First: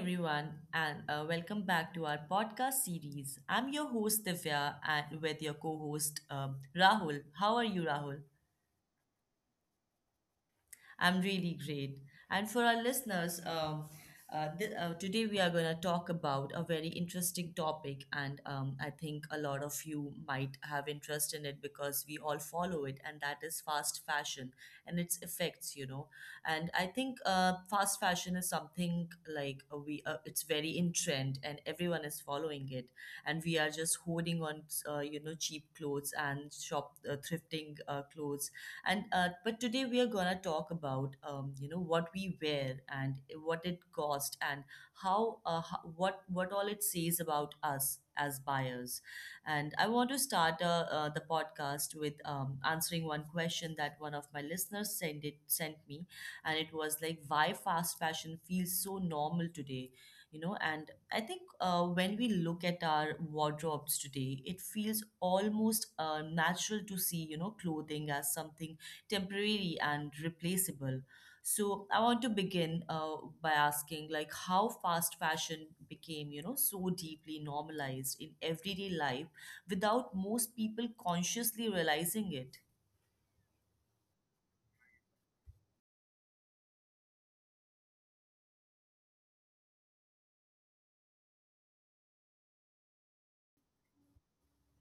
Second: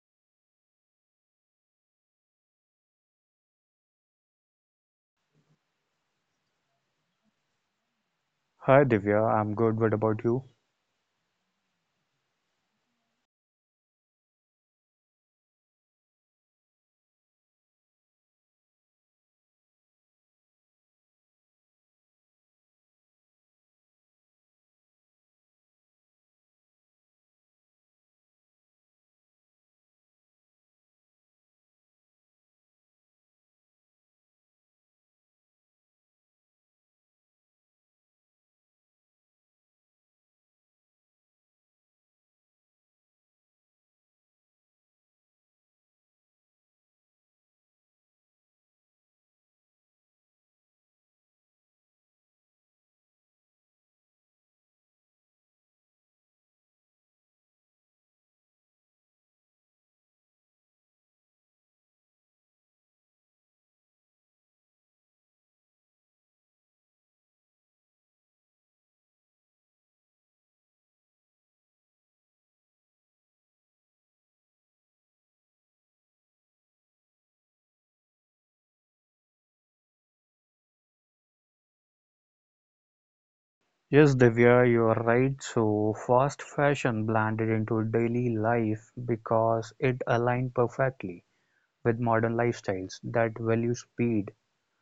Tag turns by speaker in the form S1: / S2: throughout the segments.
S1: everyone, and welcome back to our podcast series. I'm your host, Divya, and with your co host, Rahul. How are you, Rahul?
S2: Hi Divya, I'm good. What about you?
S1: I'm really great. And for our listeners, today we are going to talk about a very interesting topic, and I think a lot of you might have interest in it because we all follow it, and that is fast fashion and its effects. And I think fast fashion is something like we it's very in trend, and everyone is following it, and we are just holding on, cheap clothes and shop thrifting clothes and but today we are gonna talk about you know what we wear and what it cost and what all it says about us as buyers. And I want to start the podcast with answering one question that one of my listeners sent me. And it was like, why fast fashion feels so normal today, you know. And I think when we look at our wardrobes today, it feels almost natural to see, you know, clothing as something temporary and replaceable. So I want to begin by asking, like, how fast fashion became, you know, so deeply normalized in everyday life without most people consciously realizing it.
S2: Yes, Divya, you're right. So, fast fashion blended into daily life because it aligned perfectly with modern lifestyles that value speed,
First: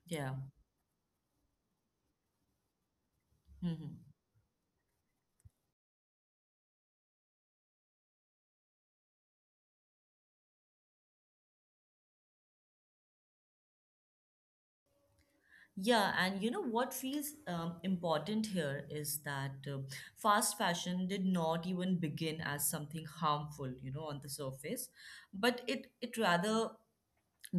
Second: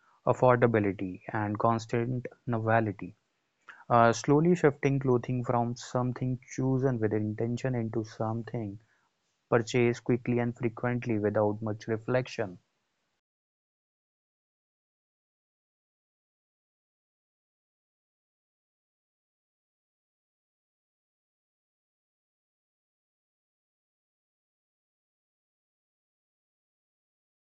S1: Yeah.
S2: affordability, and constant novelty.
S1: hmm
S2: Slowly shifting clothing from something chosen with intention into something purchased quickly and frequently without much reflection.
S1: Yeah, and you know what feels important here is that fast fashion did not even begin as something harmful, you know, on the surface, but it rather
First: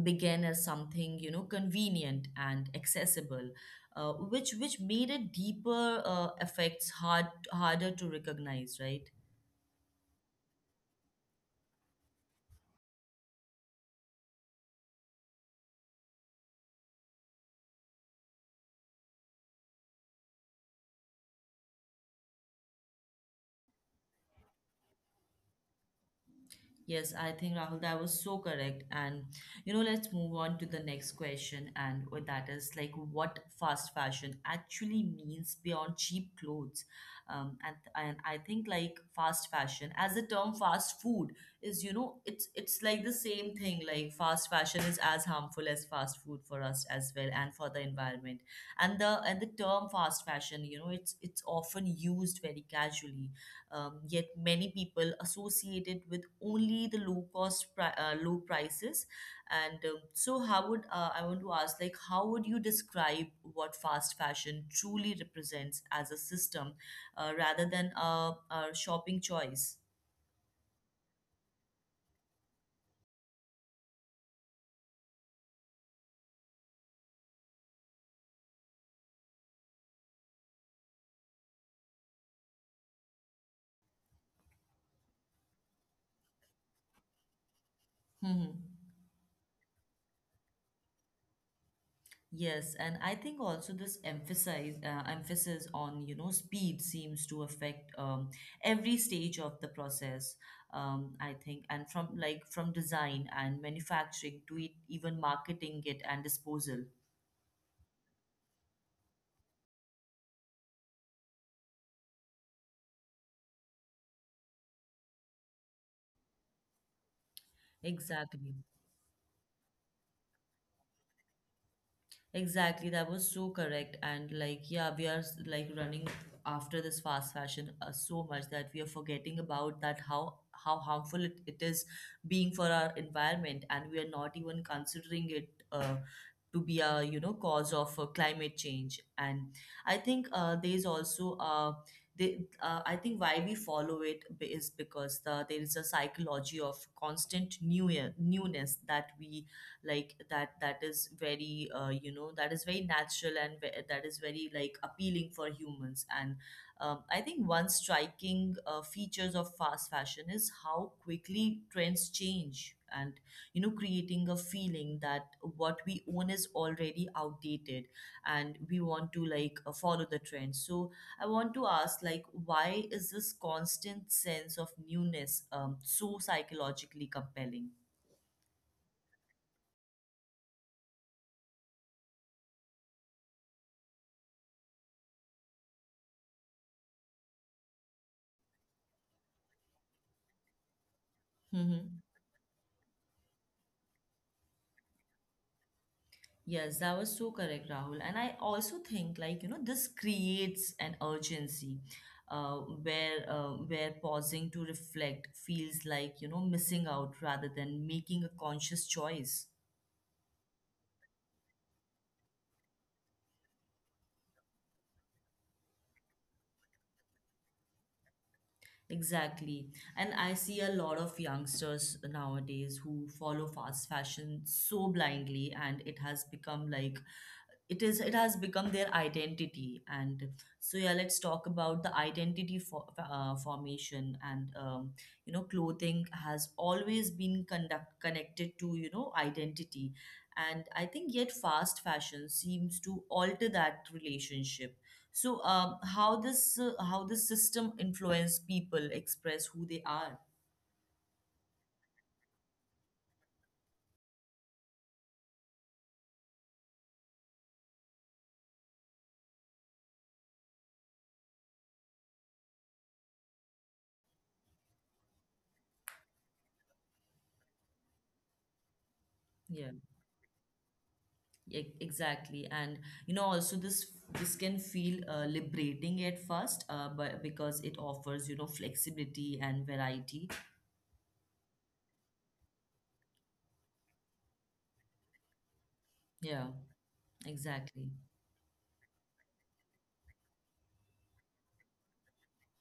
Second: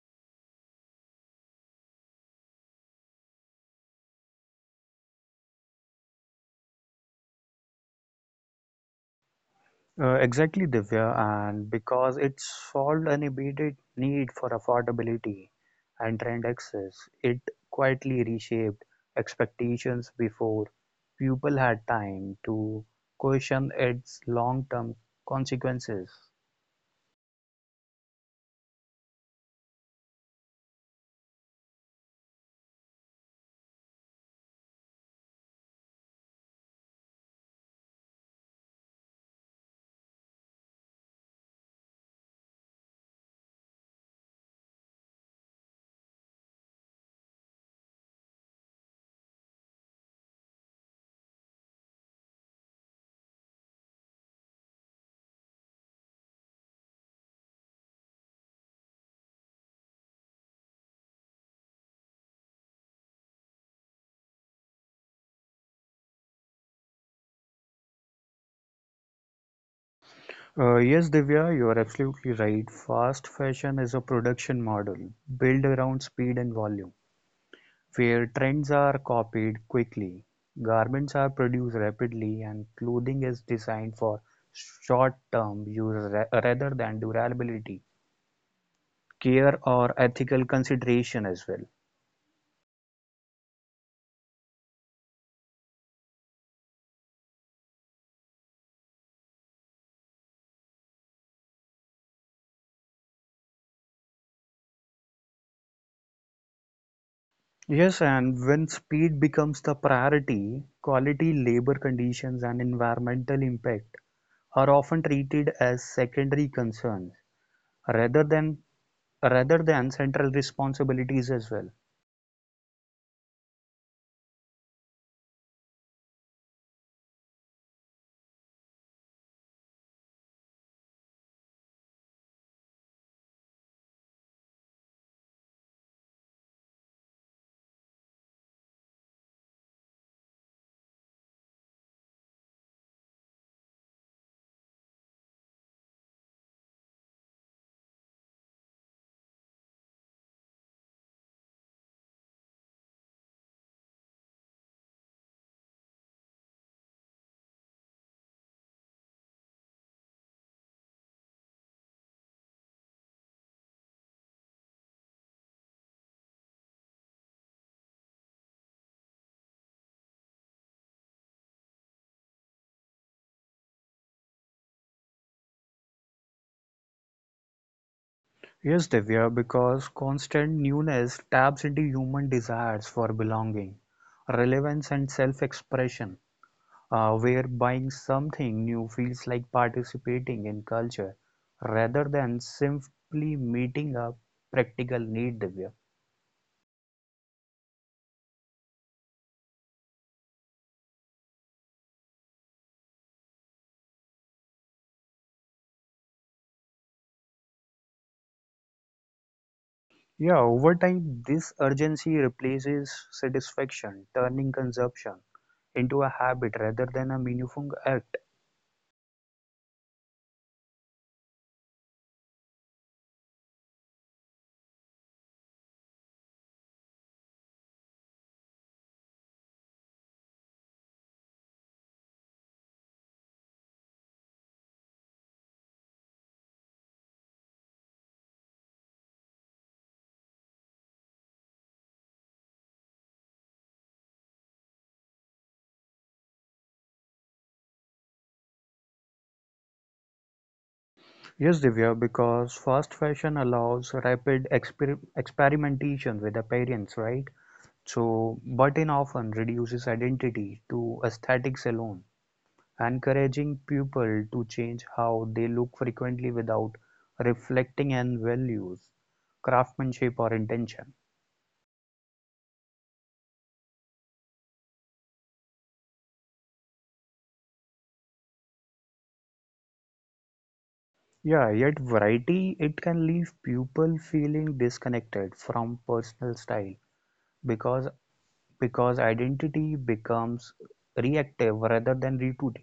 S1: began as something, you know, convenient and accessible, which made it deeper effects harder to recognize, right?
S2: Exactly, Divya, and because it solved an immediate need for affordability and trend access, it quietly reshaped expectations before people had time to question its long-term consequences.
S1: Yes, I think, Rahul, that was so correct. And you know, let's move on to the next question, and what that is, like, what fast fashion actually means beyond cheap clothes. Um, and and I think, like, fast fashion as a term, fast food is, you know, it's like the same thing. Like fast fashion is as harmful as fast food for us as well, and for the environment. And the term fast fashion, you know, it's often used very casually, yet many people associate it with only the low prices. And so how would I want to ask, like, how would you describe what fast fashion truly represents as a system rather than a shopping choice?
S2: Yes, Divya, you are absolutely right. Fast fashion is a production model built around speed and volume, where trends are copied quickly, garments are produced rapidly, and clothing is designed for short-term rather than durability,
S1: Hmm.
S2: care, or ethical consideration as well.
S1: Yes, and I think also this emphasize emphasis on, you know, speed seems to affect every stage of the process. I think, and from, like, from design and manufacturing to it, even marketing it and disposal.
S2: Yes, and when speed becomes the priority, quality, labor conditions, and environmental impact are often treated as secondary concerns rather
S1: Exactly.
S2: than rather than central responsibilities as well.
S1: Exactly, that was so correct. And like, yeah, we are like running after this fast fashion so much that we are forgetting about that how harmful it is being for our environment, and we are not even considering it to be, a you know, cause of climate change. And I think there is also they, I think why we follow it is because there is a psychology of constant newness that we like, that that is very that is very natural and that is very, like, appealing for humans. And I think one striking features of fast fashion is how quickly trends change, and you know, creating a feeling that what we own is already outdated and we want to, like, follow the trend. So I want to ask, like, why is this constant sense of newness, so psychologically compelling?
S2: Yes, Divya, because constant newness taps into human desires for belonging, relevance, and self expression, where buying something new feels like participating in culture
S1: Mm-hmm.
S2: rather than simply meeting a practical need, Divya.
S1: Yes, that was so correct, Rahul. And I also think, like, you know, this creates an urgency uh, where pausing to reflect feels like, you know, missing out rather than making a conscious choice.
S2: Yeah, over time, this urgency replaces satisfaction, turning consumption into a habit rather than a meaningful act.
S1: Exactly. And I see a lot of youngsters nowadays who follow fast fashion so blindly, and it has become like it has become their identity. And so, yeah, let's talk about the identity formation. And you know, clothing has always been conduct connected to, you know, identity. And I think, yet fast fashion seems to alter that relationship. So how this system influence people express who they are.
S2: Yes, Divya, because fast fashion allows rapid experimentation with appearance, right? So, but in often reduces identity to aesthetics alone, encouraging people to change how they look frequently without reflecting on values, craftsmanship, or intention.
S1: Exactly, and you know, also this can feel liberating at first, but because it offers, you know, flexibility and variety.
S2: Yeah, yet variety, it can leave people feeling disconnected from personal
S1: Yeah,
S2: style because
S1: exactly.
S2: identity becomes reactive rather than rooted.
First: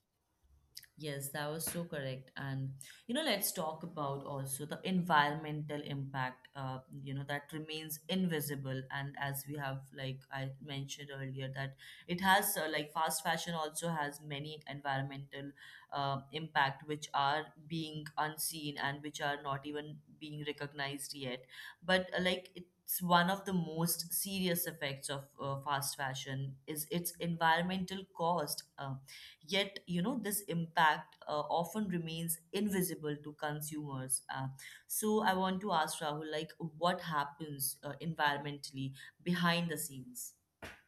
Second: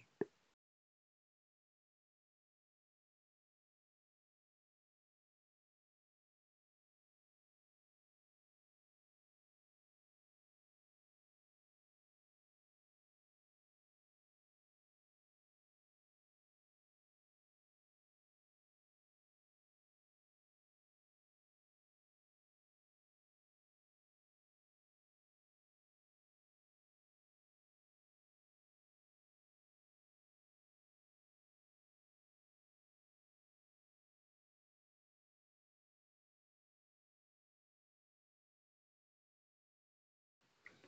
S1: Yes, that was so correct. And you know, let's talk about also the environmental impact, you know, that remains invisible. And as we have, like I mentioned earlier, that it has, fast fashion also has many environmental impact which are being unseen and which are not even being recognized yet. But it's one of the most serious effects of fast fashion is its environmental cost. Yet, you know, this impact often remains invisible to consumers. So, I want to ask Rahul, like, what happens environmentally behind the scenes?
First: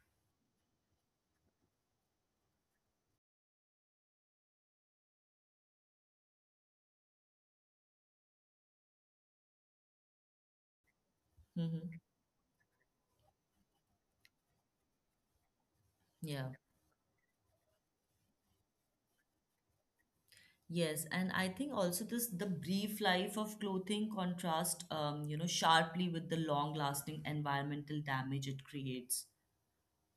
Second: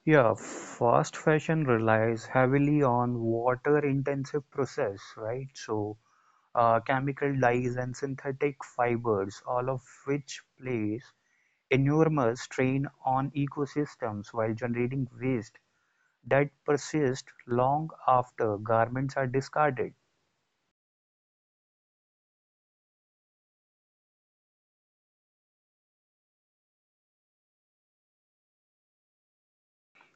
S2: Yeah, fast fashion relies heavily on water-intensive process, right? So, chemical dyes and synthetic fibers, all of which place
S1: hmm
S2: enormous strain on ecosystems while generating waste
S1: Yeah.
S2: that persists long after garments are discarded.
S1: Yes, and I think also this, the brief life of clothing contrast, you know, sharply with the long-lasting environmental damage it creates.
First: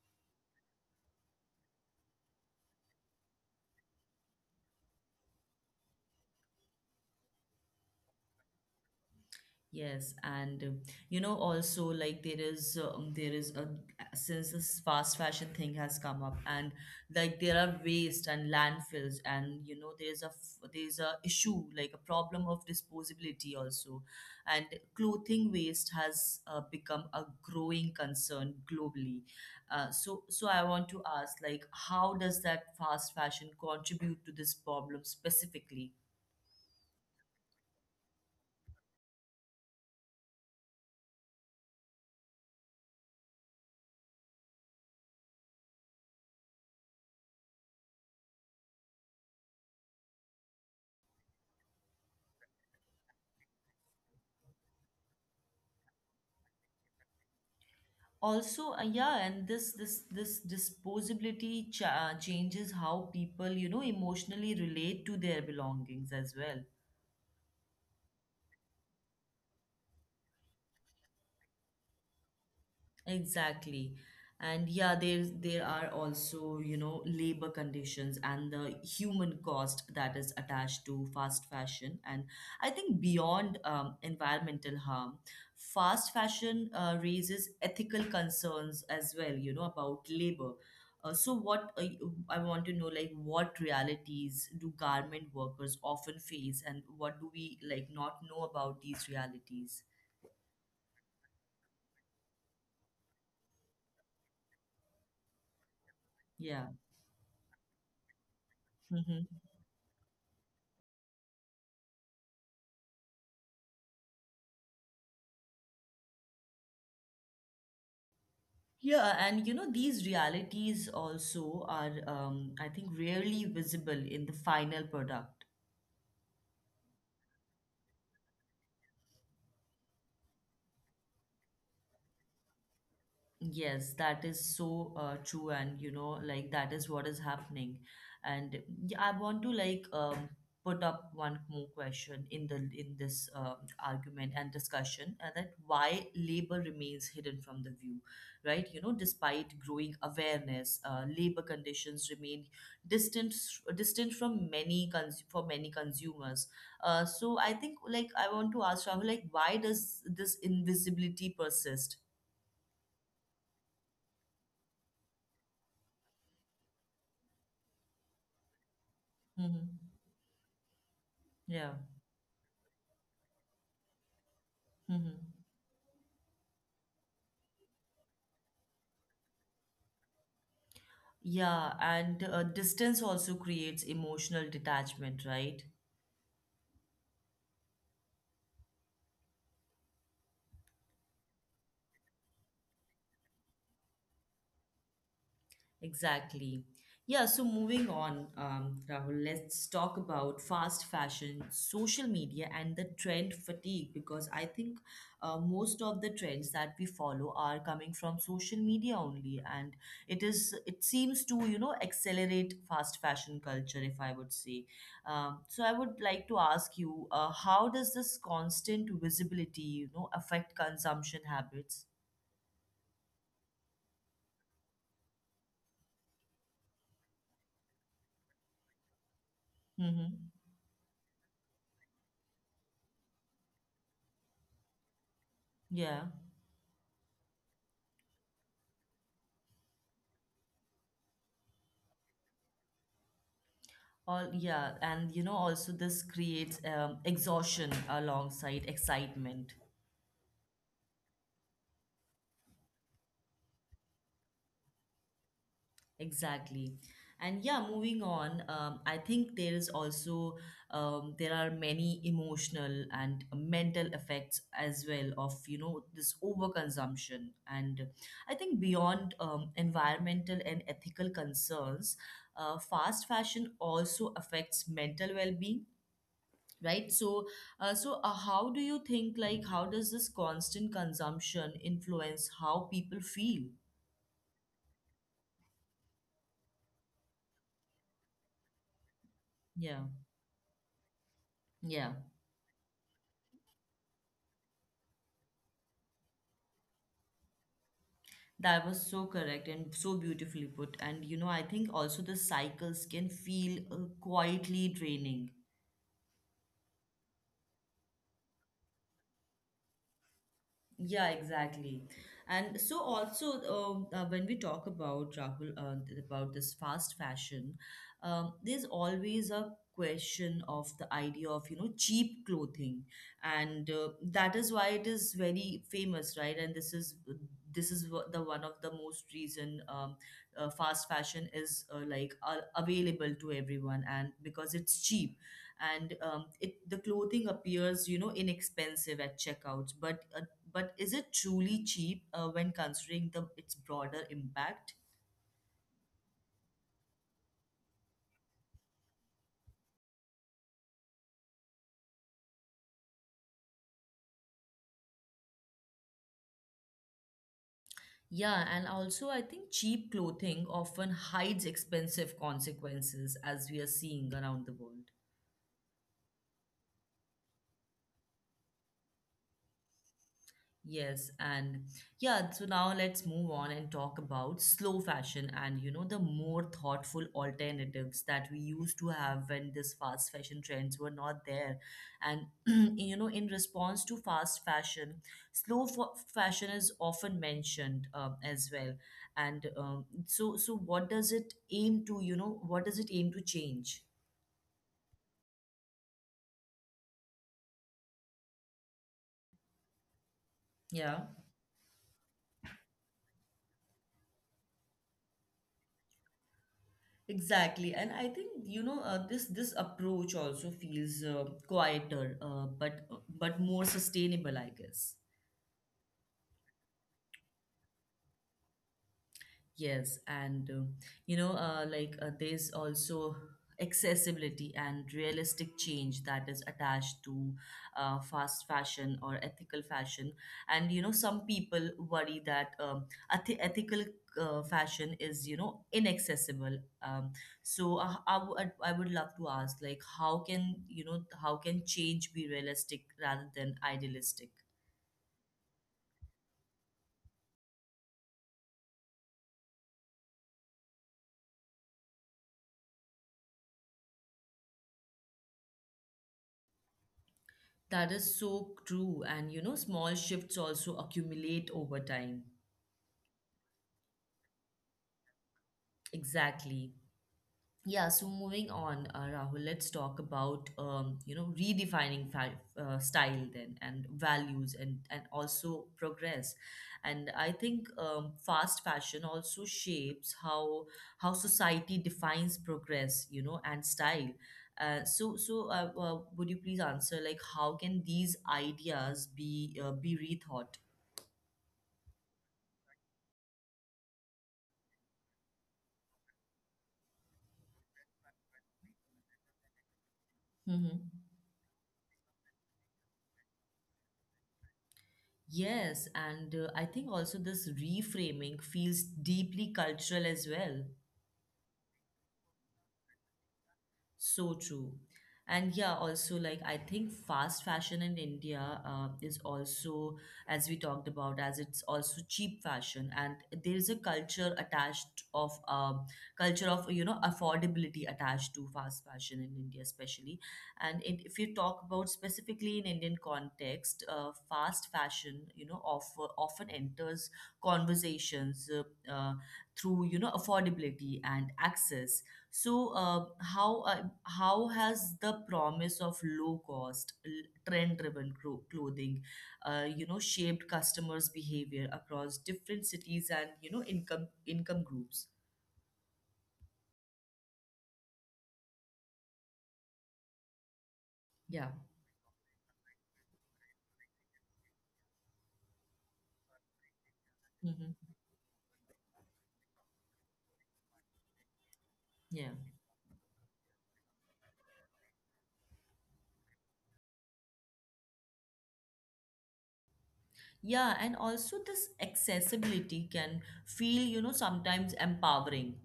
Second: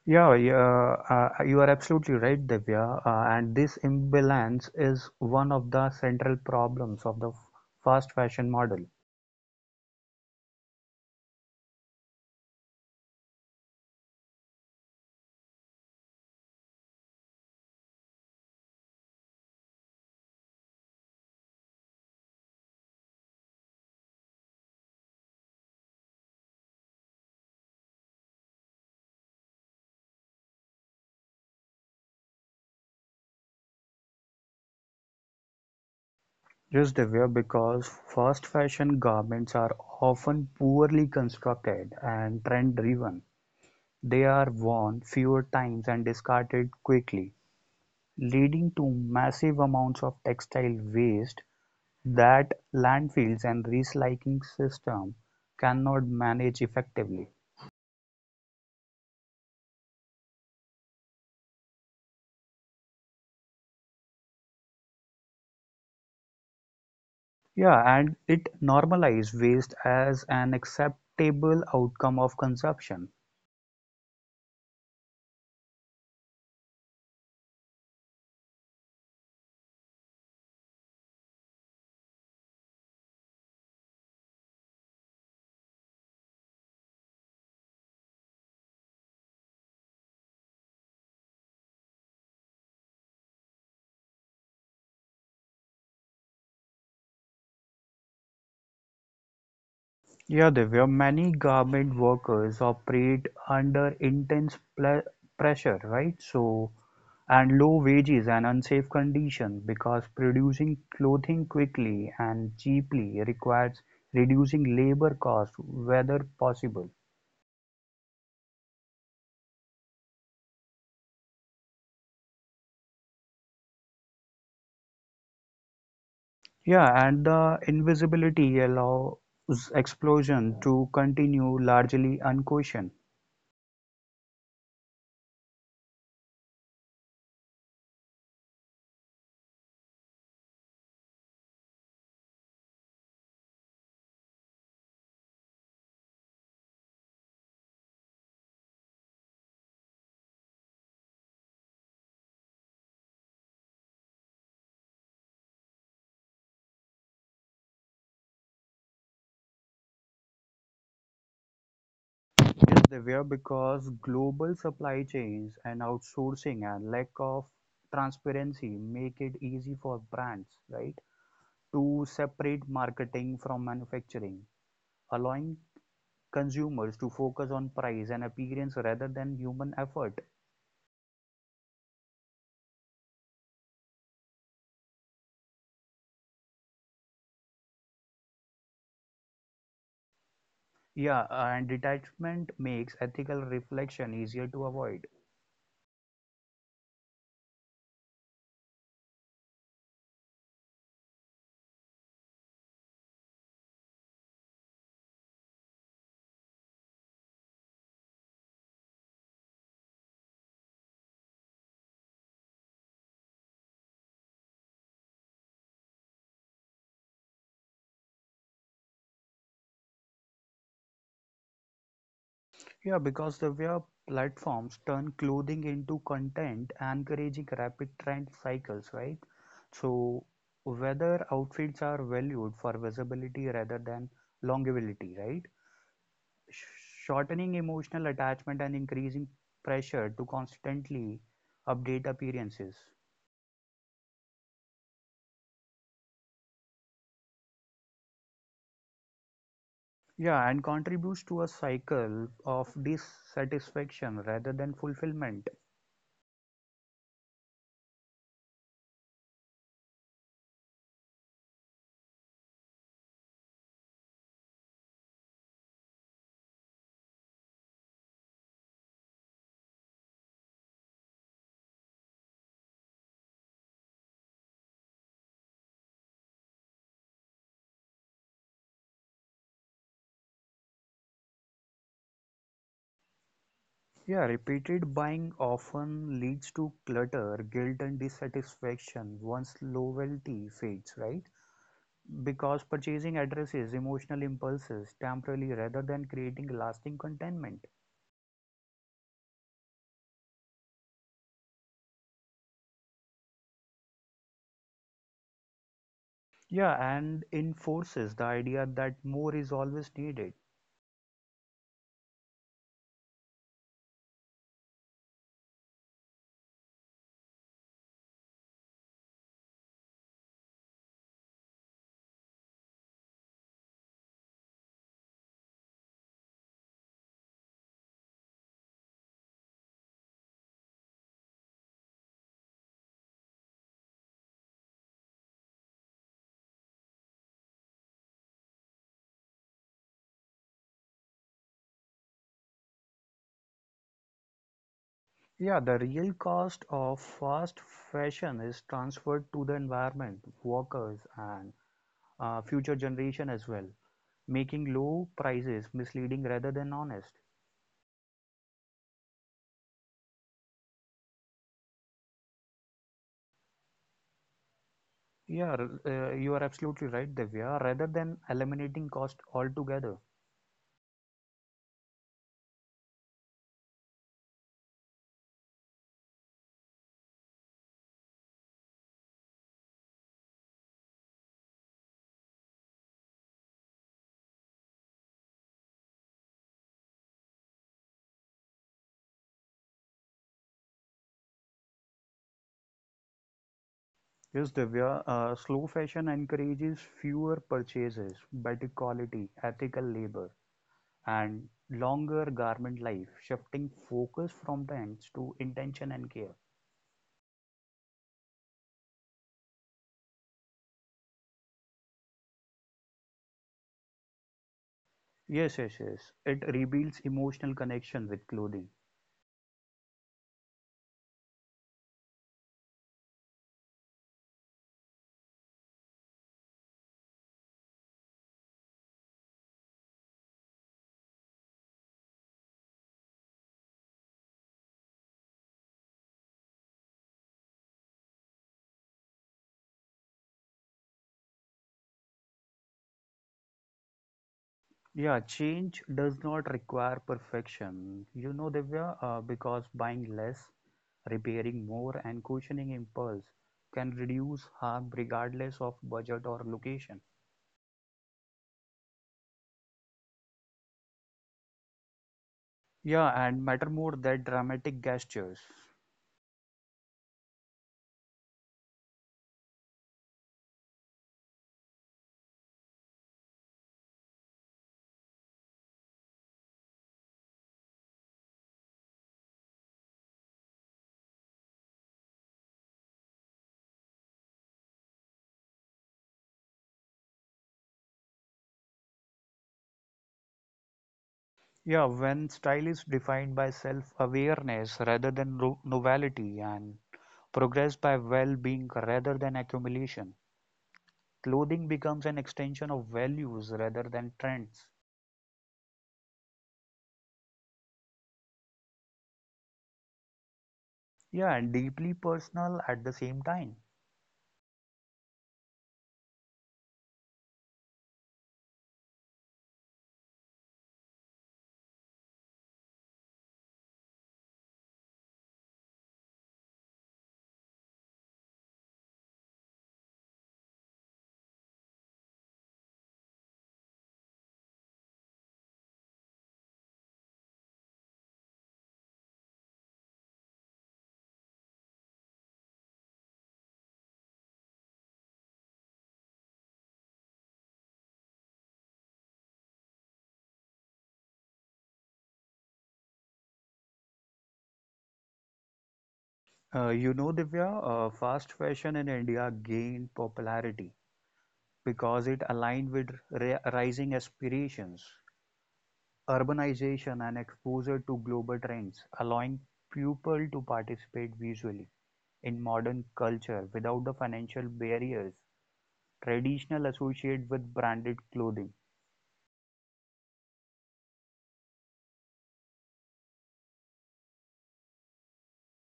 S2: Yeah, yeah, uh, you are absolutely right, Divya. And this imbalance is one of the central problems of the fast fashion model.
S1: Yes, and you know, also, like, there is a, since this fast fashion thing has come up, and like there are waste and landfills, and you know, there's a there's a issue, like a problem of disposability also. And clothing waste has become a growing concern globally. So I want to ask, like, how does that fast fashion contribute to this problem specifically?
S2: Yes, Divya, because fast fashion garments are often poorly constructed and trend driven. They are worn fewer times and discarded quickly, leading to massive amounts of textile waste that landfills and recycling system cannot manage effectively.
S1: Also yeah, and this disposability changes how people, you know, emotionally relate to their belongings as well.
S2: Yeah, and it normalizes waste as an acceptable outcome of consumption.
S1: Exactly. And yeah, there are also, you know, labor conditions and the human cost that is attached to fast fashion. And I think beyond environmental harm, fast fashion raises ethical concerns as well, you know, about labor. Uh, so what uh, y- I want to know, like, what realities do garment workers often face, and what do we, like, not know about these realities?
S2: There were many garment workers operate under intense ple pressure, right?
S1: Yeah.
S2: So, and low wages and unsafe conditions because producing clothing quickly and cheaply requires reducing labor costs whether possible.
S1: Yeah, and you know, these realities also are, I think, rarely visible in the final product.
S2: Yeah, and the invisibility allows explosion to continue largely unquestioned.
S1: Yes, that is so true, and you know, like, that is what is happening. And yeah, I want to, like, put up one more question in the, in this argument and discussion, and that, why labor remains hidden from the view, right? You know, despite growing awareness, labor conditions remain distant distant from many for many consumers. So I think, like, I want to ask Rahul, like, why does this invisibility persist?
S2: Yes, they were because global supply chains and outsourcing and lack of transparency make it
S1: hmm
S2: easy for brands, right,
S1: Yeah.
S2: to separate marketing from manufacturing,
S1: hmm
S2: allowing consumers to focus on price and appearance rather than human effort.
S1: Yeah, and distance also creates emotional detachment, right?
S2: Yeah, and detachment makes ethical reflection easier to avoid.
S1: Exactly. Yeah, so moving on, Rahul, let's talk about fast fashion, social media, and the trend fatigue, because I think most of the trends that we follow are coming from social media only, and it seems to, you know, accelerate fast fashion culture, if I would say. So I would like to ask you, how does this constant visibility, you know, affect consumption habits?
S2: Yeah, because the way platforms turn clothing into content, encouraging rapid trend cycles, right? So
S1: Mm-hmm.
S2: whether outfits are valued for visibility rather than longevity, right?
S1: Yeah.
S2: Shortening emotional attachment and increasing pressure to constantly update appearances.
S1: All, yeah, and you know, also this creates exhaustion alongside excitement.
S2: Yeah, and contributes to a cycle of dissatisfaction rather than fulfillment.
S1: Exactly. And yeah, moving on, I think there is also there are many emotional and mental effects as well of, you know, this overconsumption. And I think beyond environmental and ethical concerns, fast fashion also affects mental well-being, right? So how do you think, like, how does this constant consumption influence how people feel?
S2: Yeah, repeated buying often leads to clutter, guilt, and dissatisfaction once
S1: Yeah,
S2: loyalty fades, right?
S1: yeah,
S2: Because purchasing addresses emotional impulses temporarily rather than creating lasting contentment.
S1: that was so correct and so beautifully put. And you know, I think also the cycles can feel quietly draining.
S2: Yeah, and enforces the idea that more is always needed.
S1: Yeah, exactly. And so also when we talk about Rahul about this fast fashion, there's always a question of the idea of, you know, cheap clothing, and that is why it is very famous, right? And this is, this is the one of the most reason, fast fashion is available to everyone, and because it's cheap, and it the clothing appears, you know, inexpensive at checkouts, but is it truly cheap when considering the its broader impact?
S2: Yeah, the real cost of fast fashion is transferred to the environment, workers, and future generation as well, making low prices misleading rather than honest.
S1: Yeah, and also I think cheap clothing often hides expensive consequences, as we are seeing around the world.
S2: You are absolutely right, Divya. Rather than eliminating cost altogether.
S1: Yes, and yeah, so now let's move on and talk about slow fashion and, you know, the more thoughtful alternatives that we used to have when this fast fashion trends were not there. And you know, in response to fast fashion, slow fashion is often mentioned as well. So what does it aim to, what does it aim to change?
S2: Yes, Divya, slow fashion encourages fewer purchases, better quality, ethical labor,
S1: Yeah.
S2: and longer garment life, shifting focus from trends to intention and care.
S1: Exactly, and I think this approach also feels quieter, but more sustainable, I guess.
S2: Yes. It rebuilds emotional connection with clothing.
S1: Yes, and you know, there's also accessibility and realistic change that is attached to fast fashion or ethical fashion. And you know, some people worry that ethical fashion is, you know, inaccessible. I would love to ask, like, how can, you know, how can change be realistic rather than idealistic?
S2: Yeah, change does not require perfection. You know, Divya, because buying less, repairing more, and cushioning impulse can reduce harm regardless of budget or location.
S1: That is so true. And you know, small shifts also accumulate over time.
S2: Yeah, and matter more that dramatic gestures.
S1: Exactly. Yeah, so moving on, Rahul, let's talk about you know redefining fa style then and values and also progress. And I think fast fashion also shapes how society defines progress, you know, and style. Would you please answer like how can these ideas be rethought?
S2: Yeah, when style is defined by self-awareness rather than novelty and progress by well-being rather than accumulation,
S1: Mm-hmm.
S2: clothing becomes an extension of values rather than trends.
S1: Yes, and I think also this reframing feels deeply cultural as well.
S2: Yeah, and deeply personal at the same time.
S1: So true. And yeah, also like I think fast fashion in India is also, as we talked about, as it's also cheap fashion, and there is a culture attached of culture of you know affordability attached to fast fashion in India, especially. And it, if you talk about specifically in Indian context, fast fashion, you know, offer, often enters conversations through you know affordability and access so, how has the promise of low cost, trend driven clothing, you know, shaped customers' behavior across different cities and you know income groups?
S2: You know, Divya, fast fashion in India gained popularity
S1: Yeah.
S2: because it aligned with rising aspirations. Urbanization and exposure
S1: Hmm.
S2: to global trends allowing people to participate visually
S1: Yeah.
S2: in modern culture without the financial barriers traditional associated with branded clothing.
S1: Yeah, and also this accessibility can feel, you know, sometimes empowering,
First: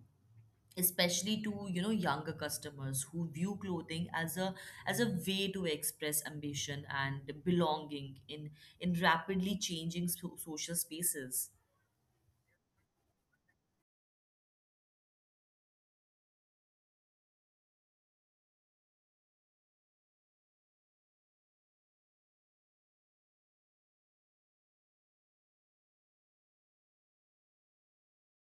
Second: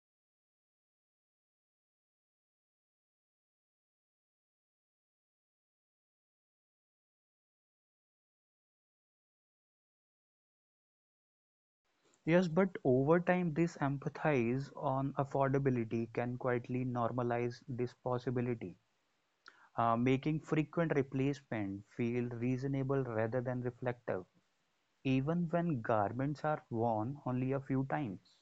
S1: especially to you know younger customers who view clothing as a way to express ambition and belonging in rapidly changing social spaces.
S2: Yes, but over time, this emphasis on affordability can quietly normalize this possibility, making frequent replacement feel reasonable rather than reflective, even when garments are worn only a few times.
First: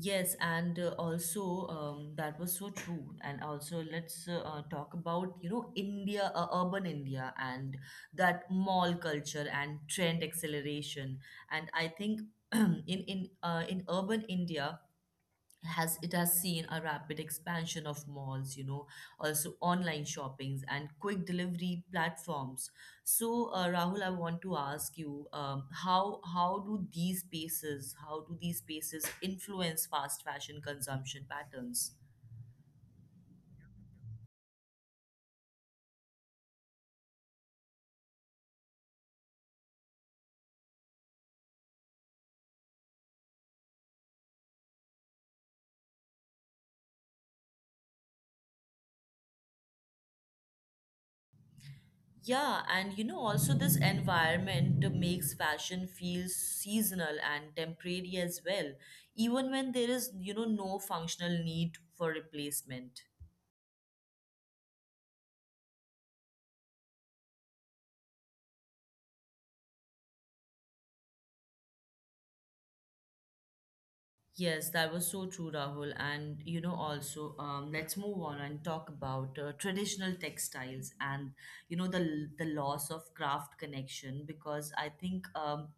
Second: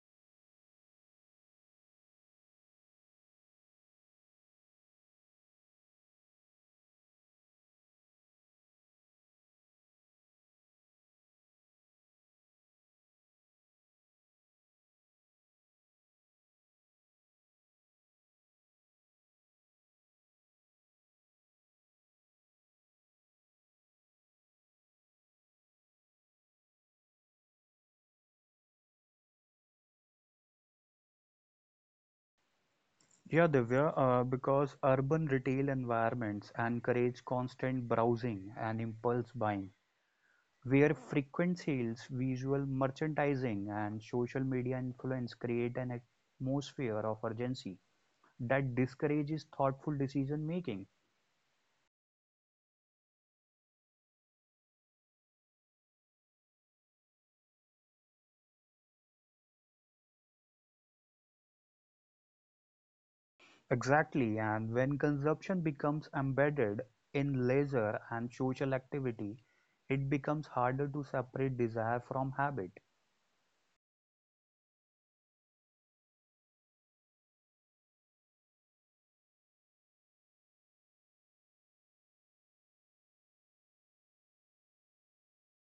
S1: Yes, and also that was so true and also let's talk about you know India urban India and that mall culture and trend acceleration. And I think in urban India has it has seen a rapid expansion of malls, you know, also online shoppings and quick delivery platforms. So Rahul, I want to ask you how do these spaces influence fast fashion consumption patterns?
S2: Yeah, Divya, because urban retail environments encourage constant browsing and impulse buying, where frequent sales, visual merchandising, and social media influence create an atmosphere of urgency that discourages thoughtful decision making.
S1: Yeah, and you know also this environment makes fashion feel seasonal and temporary as well, even when there is you know no functional need for replacement.
S2: Exactly, and when consumption becomes embedded in leisure and social activity, it becomes harder to separate desire from habit.
S1: Yes, that was so true, Rahul. And you know, also, let's move on and talk about traditional textiles and you know the loss of craft connection, because I think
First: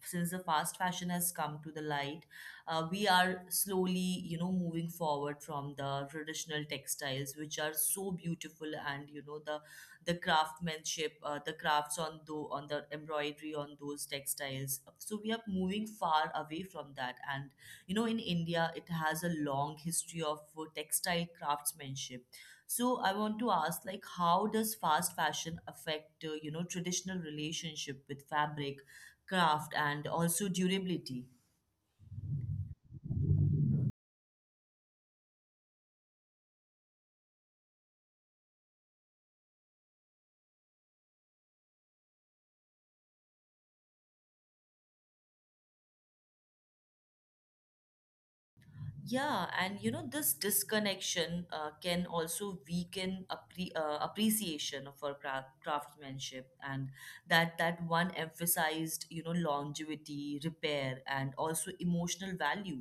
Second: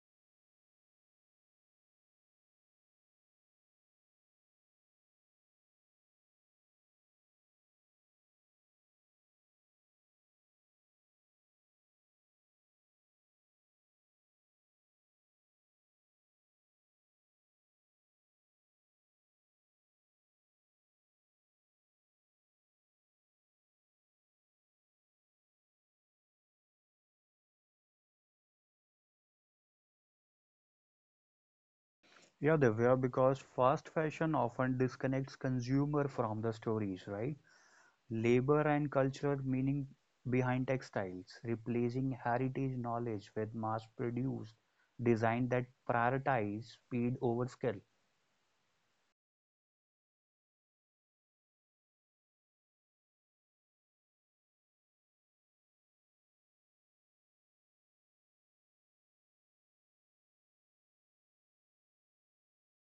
S1: since the fast fashion has come to the light, we are slowly you know moving forward from the traditional textiles, which are so beautiful, and you know the craftsmanship, the crafts on the embroidery on those textiles. So we are moving far away from that. And you know in India it has a long history of textile craftsmanship. So I want to ask, like, how does fast fashion affect you know traditional relationship with fabric, craft, and also durability?
S2: Yeah, Divya, because fast fashion often disconnects consumer from the stories, right? Labor and cultural meaning behind textiles, replacing heritage knowledge with mass-produced design that prioritize speed over skill.
S1: Yeah, and you know this disconnection can also weaken appreciation of our craftsmanship and that one emphasized you know longevity, repair, and also emotional value.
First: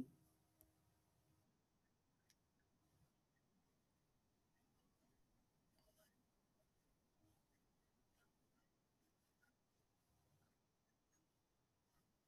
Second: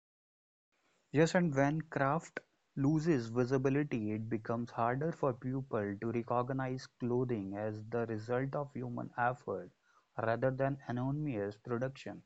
S2: Yes, and when craft loses visibility, it becomes harder for people to recognize clothing as the result of human effort rather than anonymous production.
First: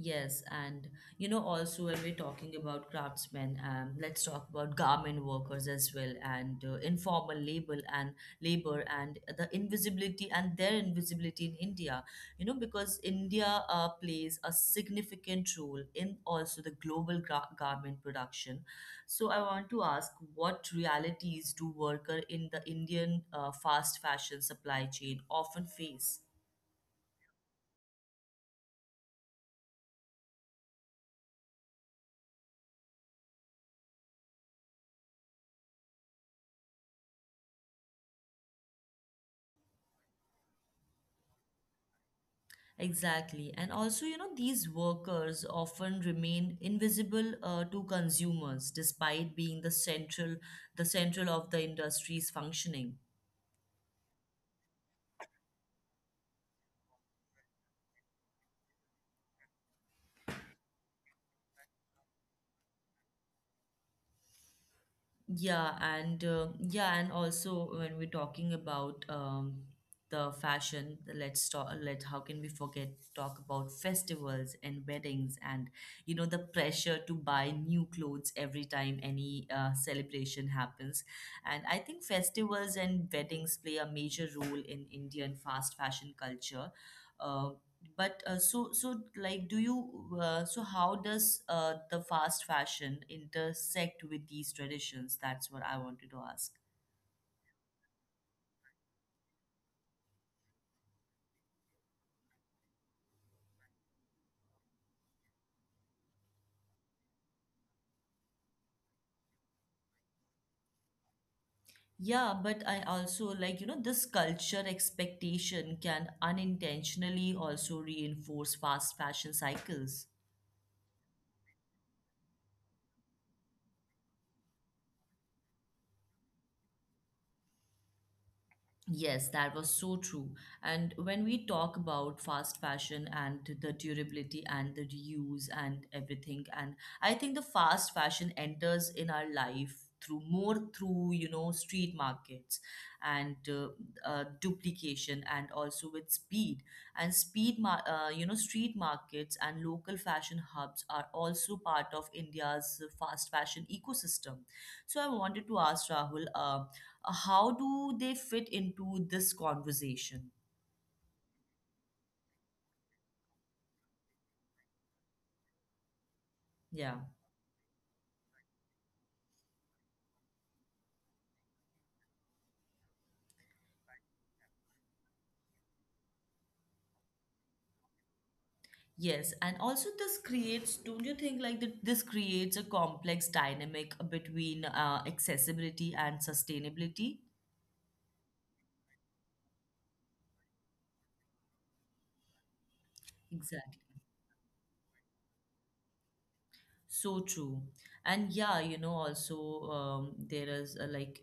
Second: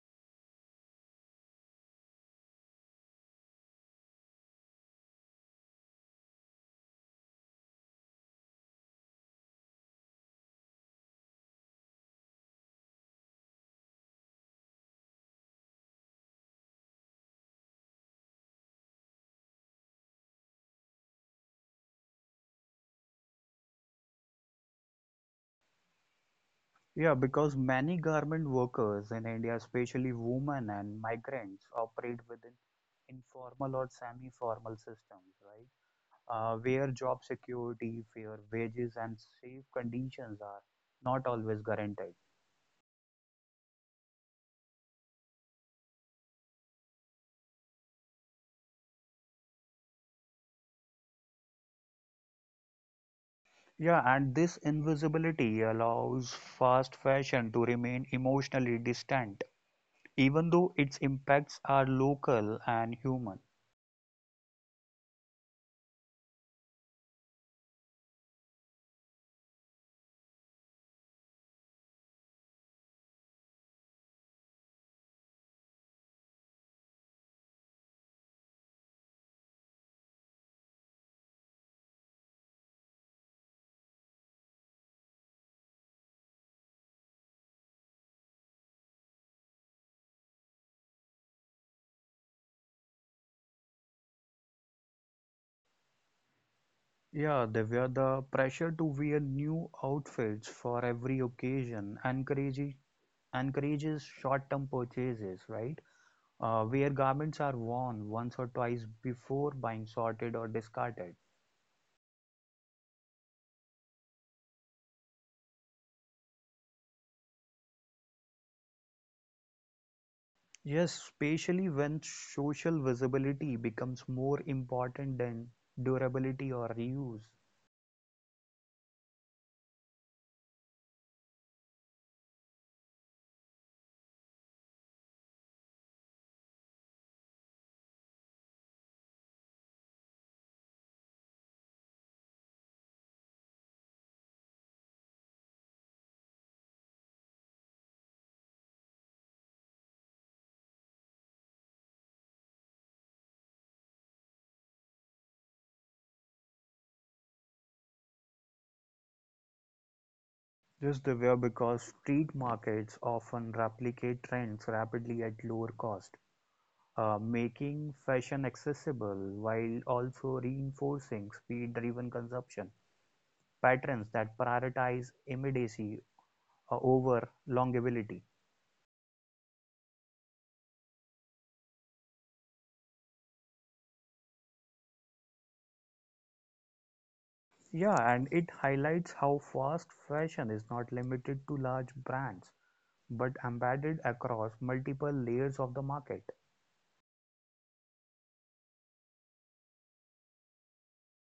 S1: Yes, and you know, also when we're talking about craftsmen, let's talk about garment workers as well, and informal labor and labor and their invisibility in India. You know, because India plays a significant role in also the global garment production. So I want to ask, what realities do worker in the Indian fast fashion supply chain often face?
S2: Yeah, because many garment workers in India, especially women and migrants, operate within informal or semi-formal systems, right? Where job security, fair wages, and safe conditions are not always guaranteed.
S1: Exactly. And also, you know, these workers often remain invisible to consumers despite being the central of the industry's functioning.
S2: Yeah, and this invisibility allows fast fashion to remain emotionally distant, even though its impacts are local and human.
S1: Yeah, and also when we're talking about the fashion, let's talk. Let How can we forget talk about festivals and weddings, and you know the pressure to buy new clothes every time any celebration happens. And I think festivals and weddings play a major role in Indian fast fashion culture. Uh, but so so like do you so how does the fast fashion intersect with these traditions? That's what I wanted to ask.
S2: Yeah, Divya, the pressure to wear new outfits for every occasion encourages short-term purchases, right? Where garments are worn once or twice before buying sorted or discarded.
S1: Yeah, but I also like, you know, this culture expectation can unintentionally also reinforce fast fashion cycles.
S2: Yes, especially when social visibility becomes more important than durability or reuse.
S1: Yes, that was so true. And when we talk about fast fashion and the durability and the reuse and everything, and I think the fast fashion enters in our life through more through you know street markets and duplication and also with speed and you know street markets and local fashion hubs are also part of India's fast fashion ecosystem. So I wanted to ask Rahul, how do they fit into this conversation?
S2: This Divya because street markets often replicate trends rapidly at lower cost,
S1: Yeah.
S2: making fashion accessible while also reinforcing speed-driven consumption patterns that prioritize immediacy over longevity.
S1: Yes, and also this creates, don't you think, like that this creates a complex dynamic between accessibility and sustainability?
S2: Yeah, and it highlights how fast fashion is not limited to large brands but
S1: Exactly.
S2: embedded across multiple layers of the market.
S1: So true. And yeah, you know, also there is a, like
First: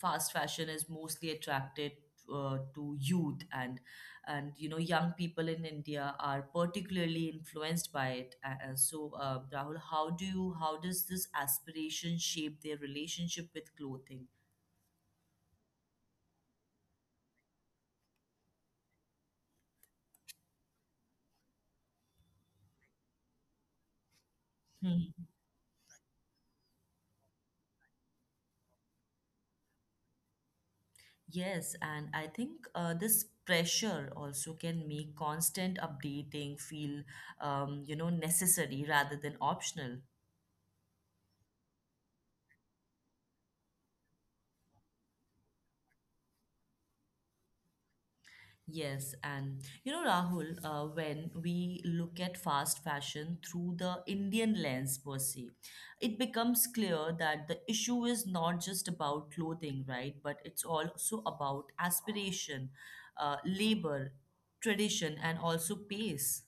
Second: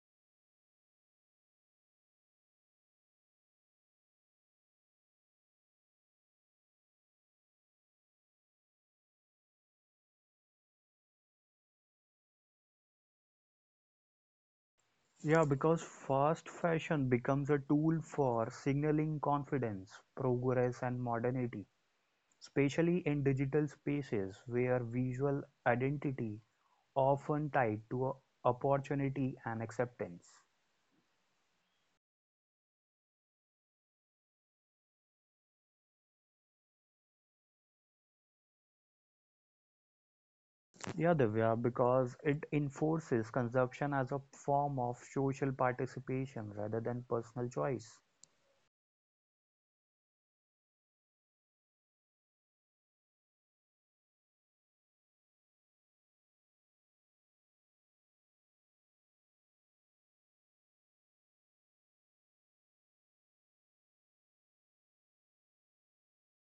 S1: fast fashion is mostly attracted to youth, and you know young people in India are particularly influenced by it. Rahul, how do you how does this aspiration shape their relationship with clothing?
S2: Yeah, because fast fashion becomes a tool for signaling confidence, progress, and modernity, especially in digital spaces where
S1: Hmm.
S2: visual identity often tied to opportunity and acceptance.
S1: Yes, and I think this pressure also can make constant updating feel, you know, necessary rather than optional.
S2: Yeah, Divya, because it enforces consumption as a form of social participation rather than personal choice.
S1: Yes, and you know, Rahul, when we look at fast fashion through the Indian lens per se, it becomes clear that the issue is not just about clothing, right? But it's also about aspiration, labor, tradition, and also pace.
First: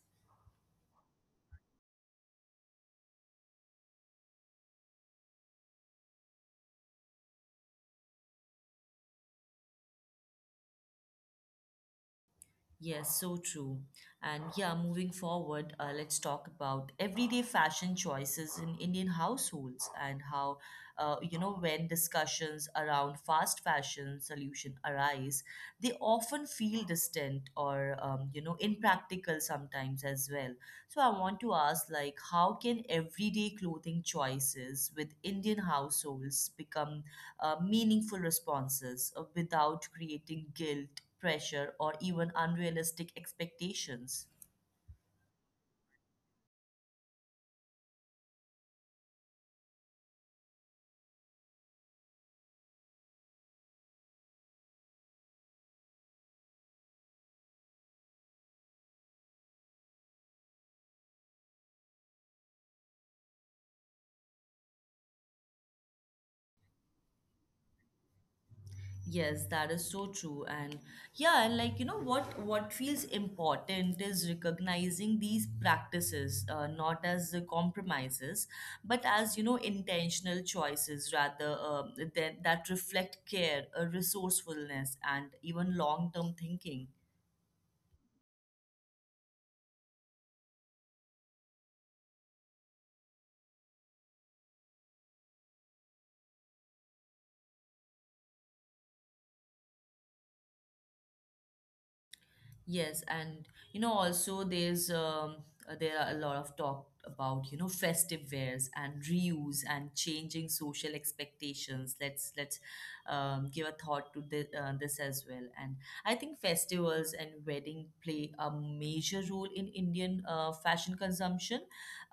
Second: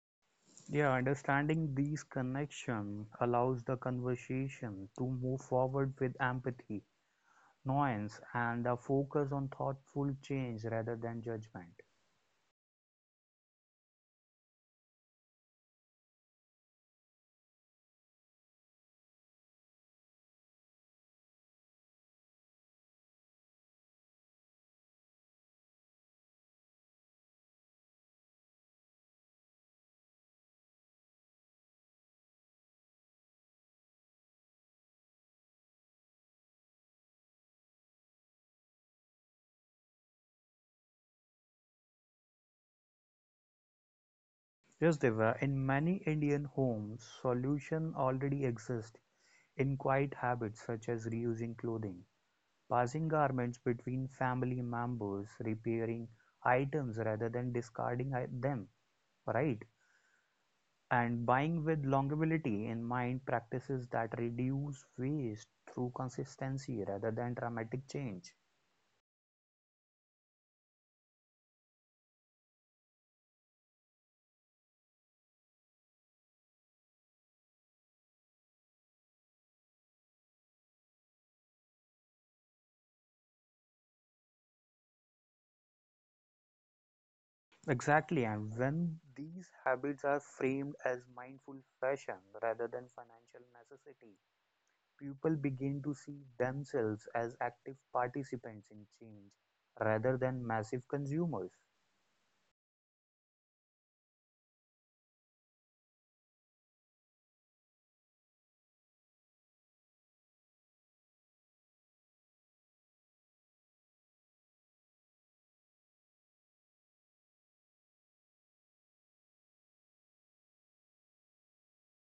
S2: Yeah, understanding these connections allows the conversation to move forward with empathy, nuance, and a focus on thoughtful change rather than judgment.
S1: Yes, so true. And yeah, moving forward, let's talk about everyday fashion choices in Indian households and how, you know, when discussions around fast fashion solution arise, they often feel distant or, you know, impractical sometimes as well. So I want to ask, like, how can everyday clothing choices with Indian households become meaningful responses without creating guilt, pressure, or even unrealistic expectations?
S2: Yes, Divya, in many Indian homes, solutions already exist in quiet habits such as reusing clothing, passing garments between family members, repairing items rather than discarding them, right? And buying with longevity in mind practices that reduce waste through consistency rather than dramatic change.
S1: Yes, that is so true. And yeah, and like you know what feels important is recognizing these practices not as the compromises, but as you know intentional choices that reflect care, resourcefulness, and even long term thinking.
S2: Exactly, and when these habits are framed as mindful fashion rather than financial necessity, people begin to see themselves as active participants in change rather than massive consumers.
S1: Yes, and you know, also there's there are a lot of talk about you know festive wares and reuse and changing social expectations. Let's give a thought to this as well. And I think festivals and wedding play a major role in Indian fashion consumption.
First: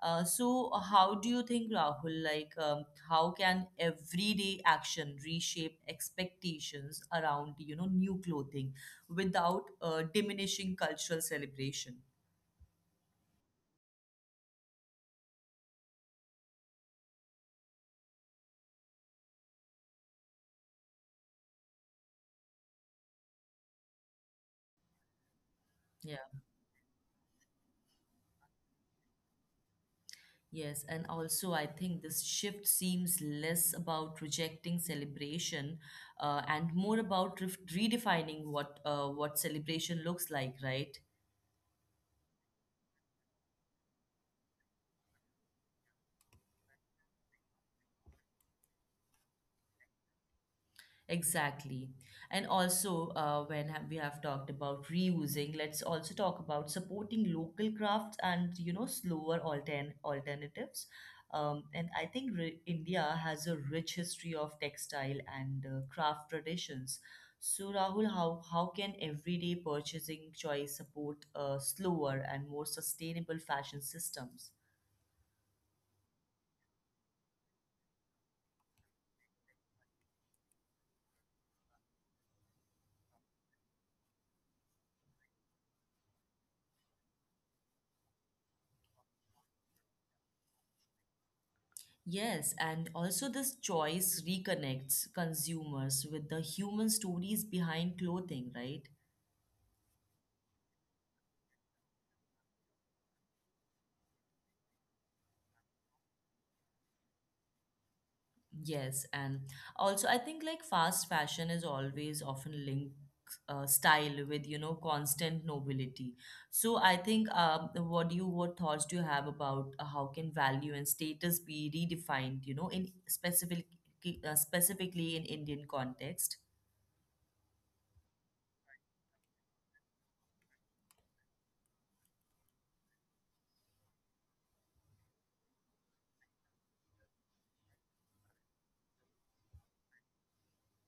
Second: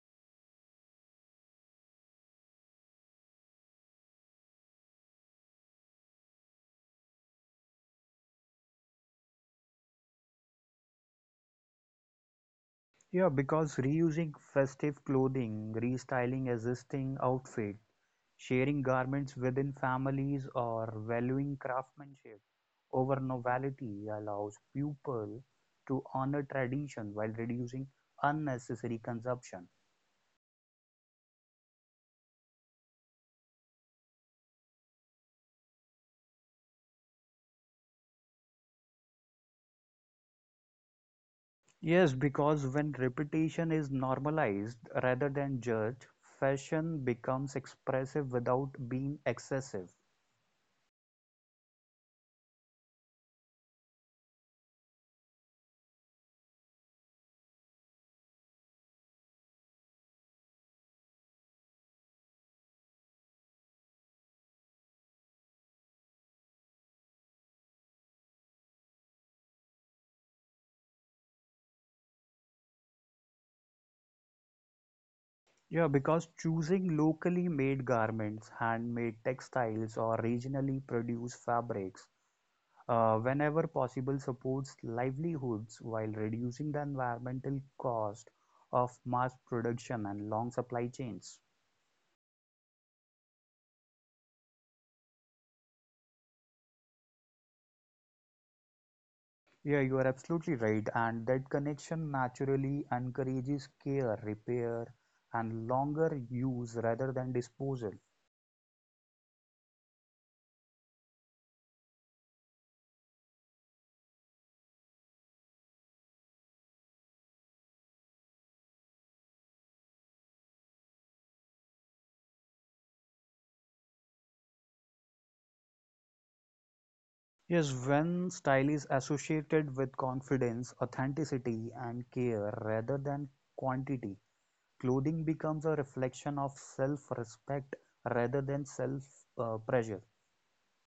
S1: So how do you think, Rahul? Like, how can everyday action reshape expectations around you know new clothing without diminishing cultural celebration?
S2: Yeah, because reusing festive clothing, restyling existing outfit, sharing garments within families, or valuing craftsmanship over novelty allows people to
S1: Yeah.
S2: honor tradition while reducing unnecessary consumption.
S1: Yes. And also, I think this shift seems less about rejecting celebration, and more about ref redefining what celebration looks like, right?
S2: Yes, because when repetition is normalized rather than judged, fashion becomes expressive without being excessive.
S1: Exactly. And also, we have talked about reusing, let's also talk about supporting local crafts and, you know, slower alternatives. And I think ri India has a rich history of textile and craft traditions. So, Rahul, how can everyday purchasing choice support slower and more sustainable fashion systems?
S2: Yeah, because choosing locally made garments, handmade textiles, or regionally produced fabrics, whenever possible, supports livelihoods while reducing the environmental cost of mass production and long supply chains.
S1: Yes, and also this choice reconnects consumers with the human stories behind clothing, right?
S2: Yeah, you are absolutely right, and that connection naturally encourages care, repair, and longer use rather than disposal.
S1: Yes, and also I think like fast fashion is always often linked style with you know constant nobility. So I think what thoughts do you have about how can value and status be redefined? You know, in specific specifically in Indian context.
S2: Yes, when style is associated with confidence, authenticity, and care rather than quantity, clothing becomes a reflection of self respect rather than self pressure.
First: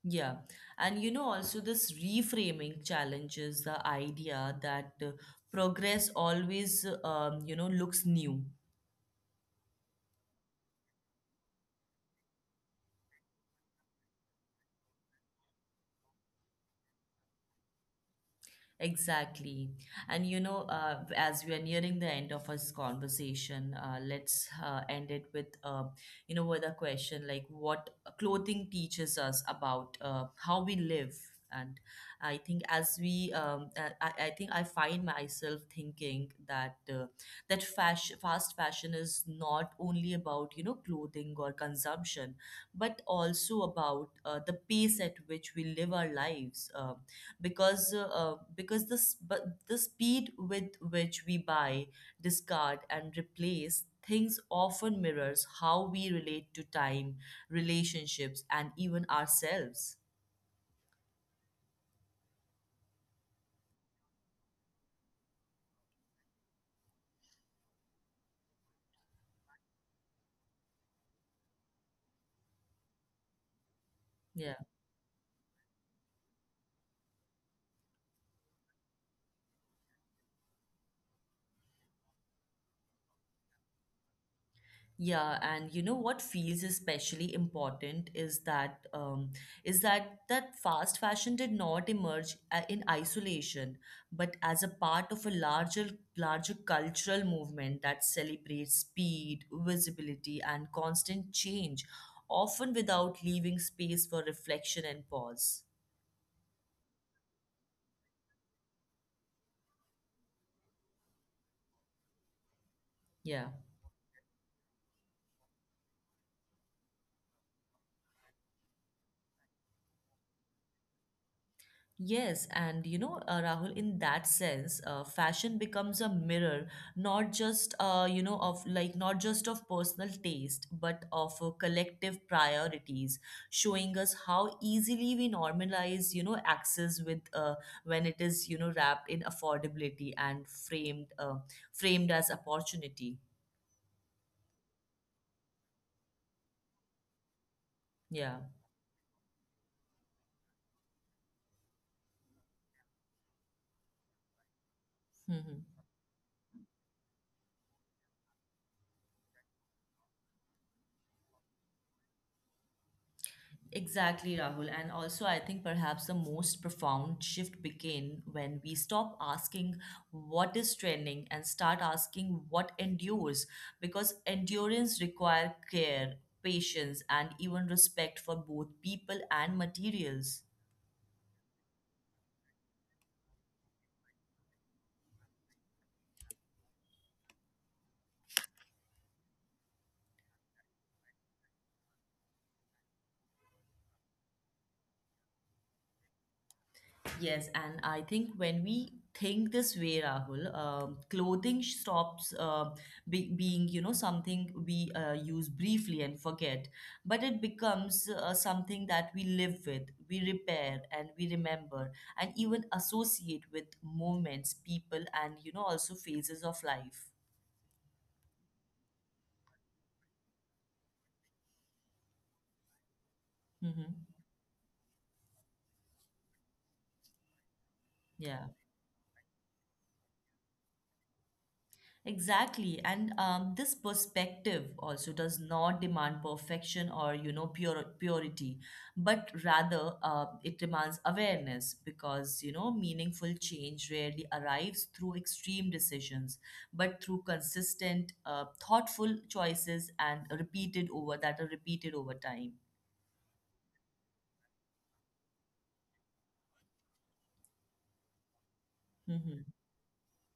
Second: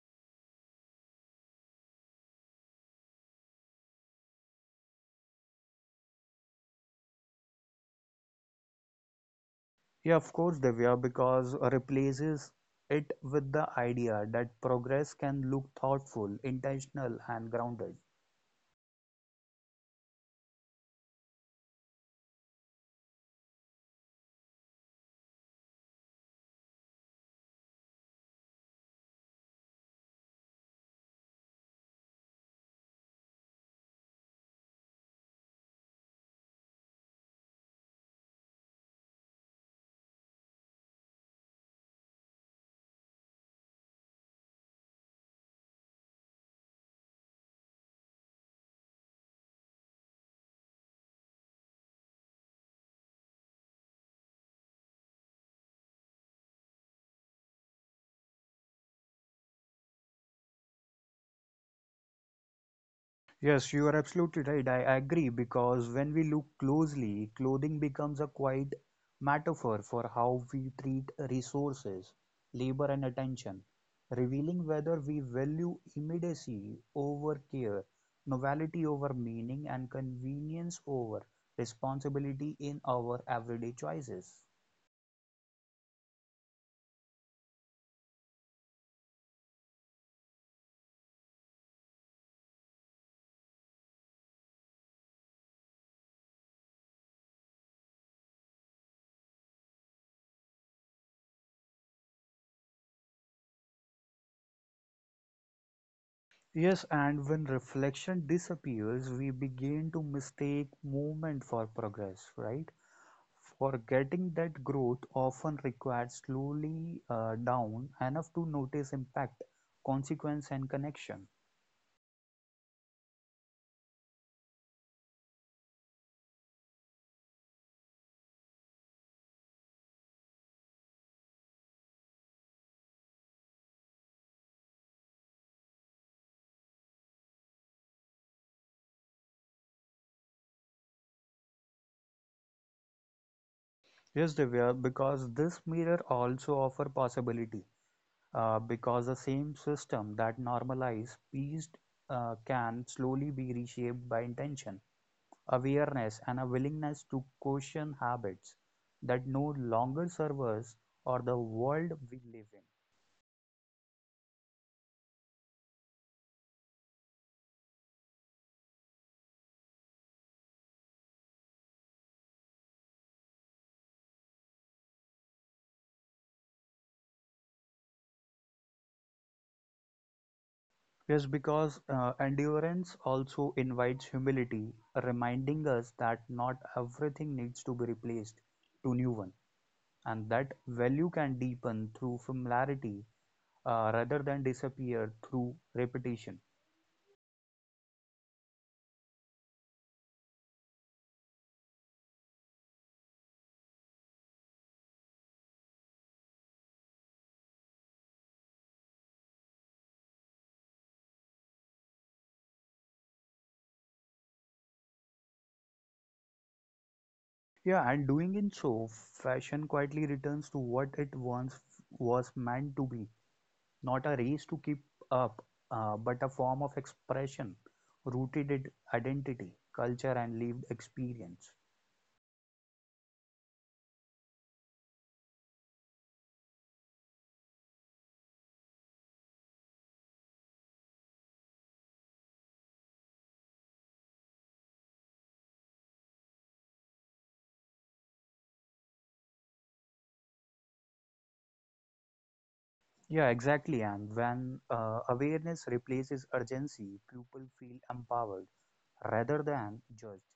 S1: Yeah. And you know, also, this reframing challenges the idea that progress always, you know, looks new.
S2: Yeah, of course, Divya, because replaces it with the idea that progress can look thoughtful, intentional, and grounded.
S1: Exactly. And you know, as we are nearing the end of this conversation, let's end it with, you know, with a question like what clothing teaches us about how we live. And I think as we, I think I find myself thinking that fast fashion is not only about, you know, clothing or consumption, but also about the pace at which we live our lives. Because the s- but the speed with which we buy, discard, and replace things often mirrors how we relate to time, relationships, and even ourselves.
S2: Yes, you are absolutely right. I agree because when we look closely, clothing becomes a quite metaphor for how we treat resources, labor, and attention,
S1: Yeah.
S2: revealing whether we value immediacy over care, novelty over meaning, and convenience over responsibility in our everyday choices.
S1: Yeah, and you know what feels especially important is that that fast fashion did not emerge in isolation, but as a part of a larger cultural movement that celebrates speed, visibility, and constant change, often without leaving space for reflection and pause.
S2: Yes, and when reflection disappears, we begin to mistake movement for progress, right?
S1: Yeah.
S2: For getting that growth often requires slowly down enough to notice impact, consequence, and connection.
S1: Yes, and you know, Rahul, in that sense, fashion becomes a mirror, not just you know, of like not just of personal taste, but of collective priorities, showing us how easily we normalize, you know, access with you know, wrapped in affordability and framed as opportunity.
S2: Yes, Divya, because this mirror also offer possibility.
S1: Yeah.
S2: Because the same system that normalize peace can slowly be reshaped by intention,
S1: Hmm.
S2: awareness, and a willingness to question habits that no longer serve us or the world we live in.
S1: Exactly, Rahul. And also, I think perhaps the most profound shift began when we stop asking what is trending and start asking what endures, because endurance requires care, patience, and even respect for both people and materials.
S2: Yes, because endurance also invites humility, reminding us that not everything needs to be replaced to new one, and that value can deepen through familiarity rather than disappear through repetition.
S1: Yes, and I think when we think this way, Rahul, clothing stops be being, you know, something we use briefly and forget, but it becomes something that we live with, we repair, and we remember, and even associate with moments, people, and, you know, also phases of life.
S2: Yeah, and doing in so, fashion quietly returns to what it once was meant to be,
S1: Mm-hmm.
S2: not a race to keep up, but a form of expression
S1: Yeah.
S2: rooted in identity, culture, and lived experience.
S1: Exactly. And this perspective also does not demand perfection or, you know, pure purity, but rather it demands awareness because, you know, meaningful change rarely arrives through extreme decisions, but through consistent, thoughtful choices and repeated over that are repeated over time.
S2: Yeah, exactly. And when awareness replaces urgency, people feel empowered rather
S1: Mhm.
S2: than judged,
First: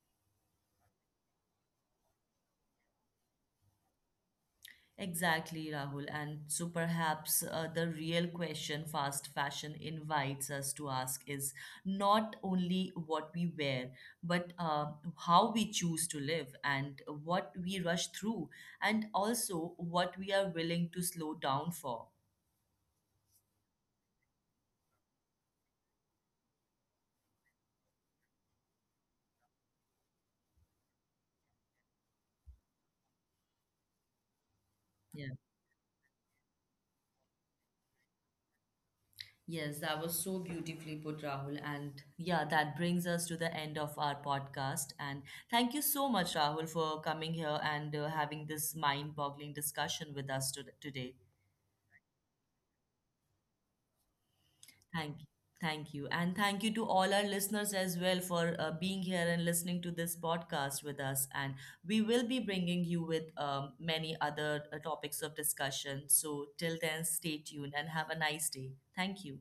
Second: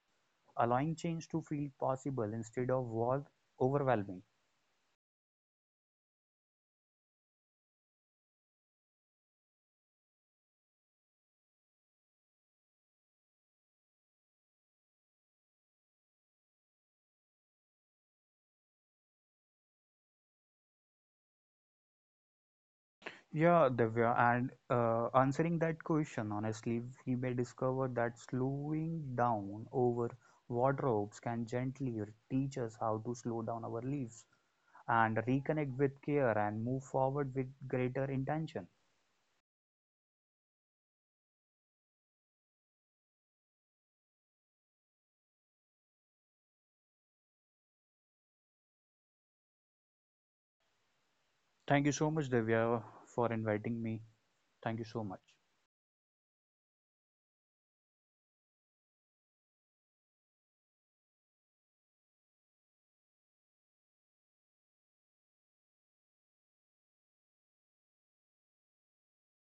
S2: allowing change to feel possible instead of was overwhelming.
S1: Exactly, Rahul. And so perhaps the real question fast fashion invites us to ask is not only what we wear, but how we choose to live and what we rush through, and also what we are willing to slow down for.
S2: Yeah, Divya, and answering that question honestly, we may discover that slowing down over wardrobes can gently teach us how to slow down our lives and
S1: Yeah.
S2: reconnect with care and move forward with greater intention.
S1: Yes, that was so beautifully put, Rahul. And yeah, that brings us to the end of our podcast. And thank you so much, Rahul, for coming here and having this mind boggling discussion with us today.
S2: Thank you so much, Divya, for inviting me. Thank you so
S1: Thank
S2: much.
S1: you. Thank you. And thank you to all our listeners as well for being here and listening to this podcast with us. And we will be bringing you with many other topics of discussion. So till then, stay tuned and have a nice day. Thank you.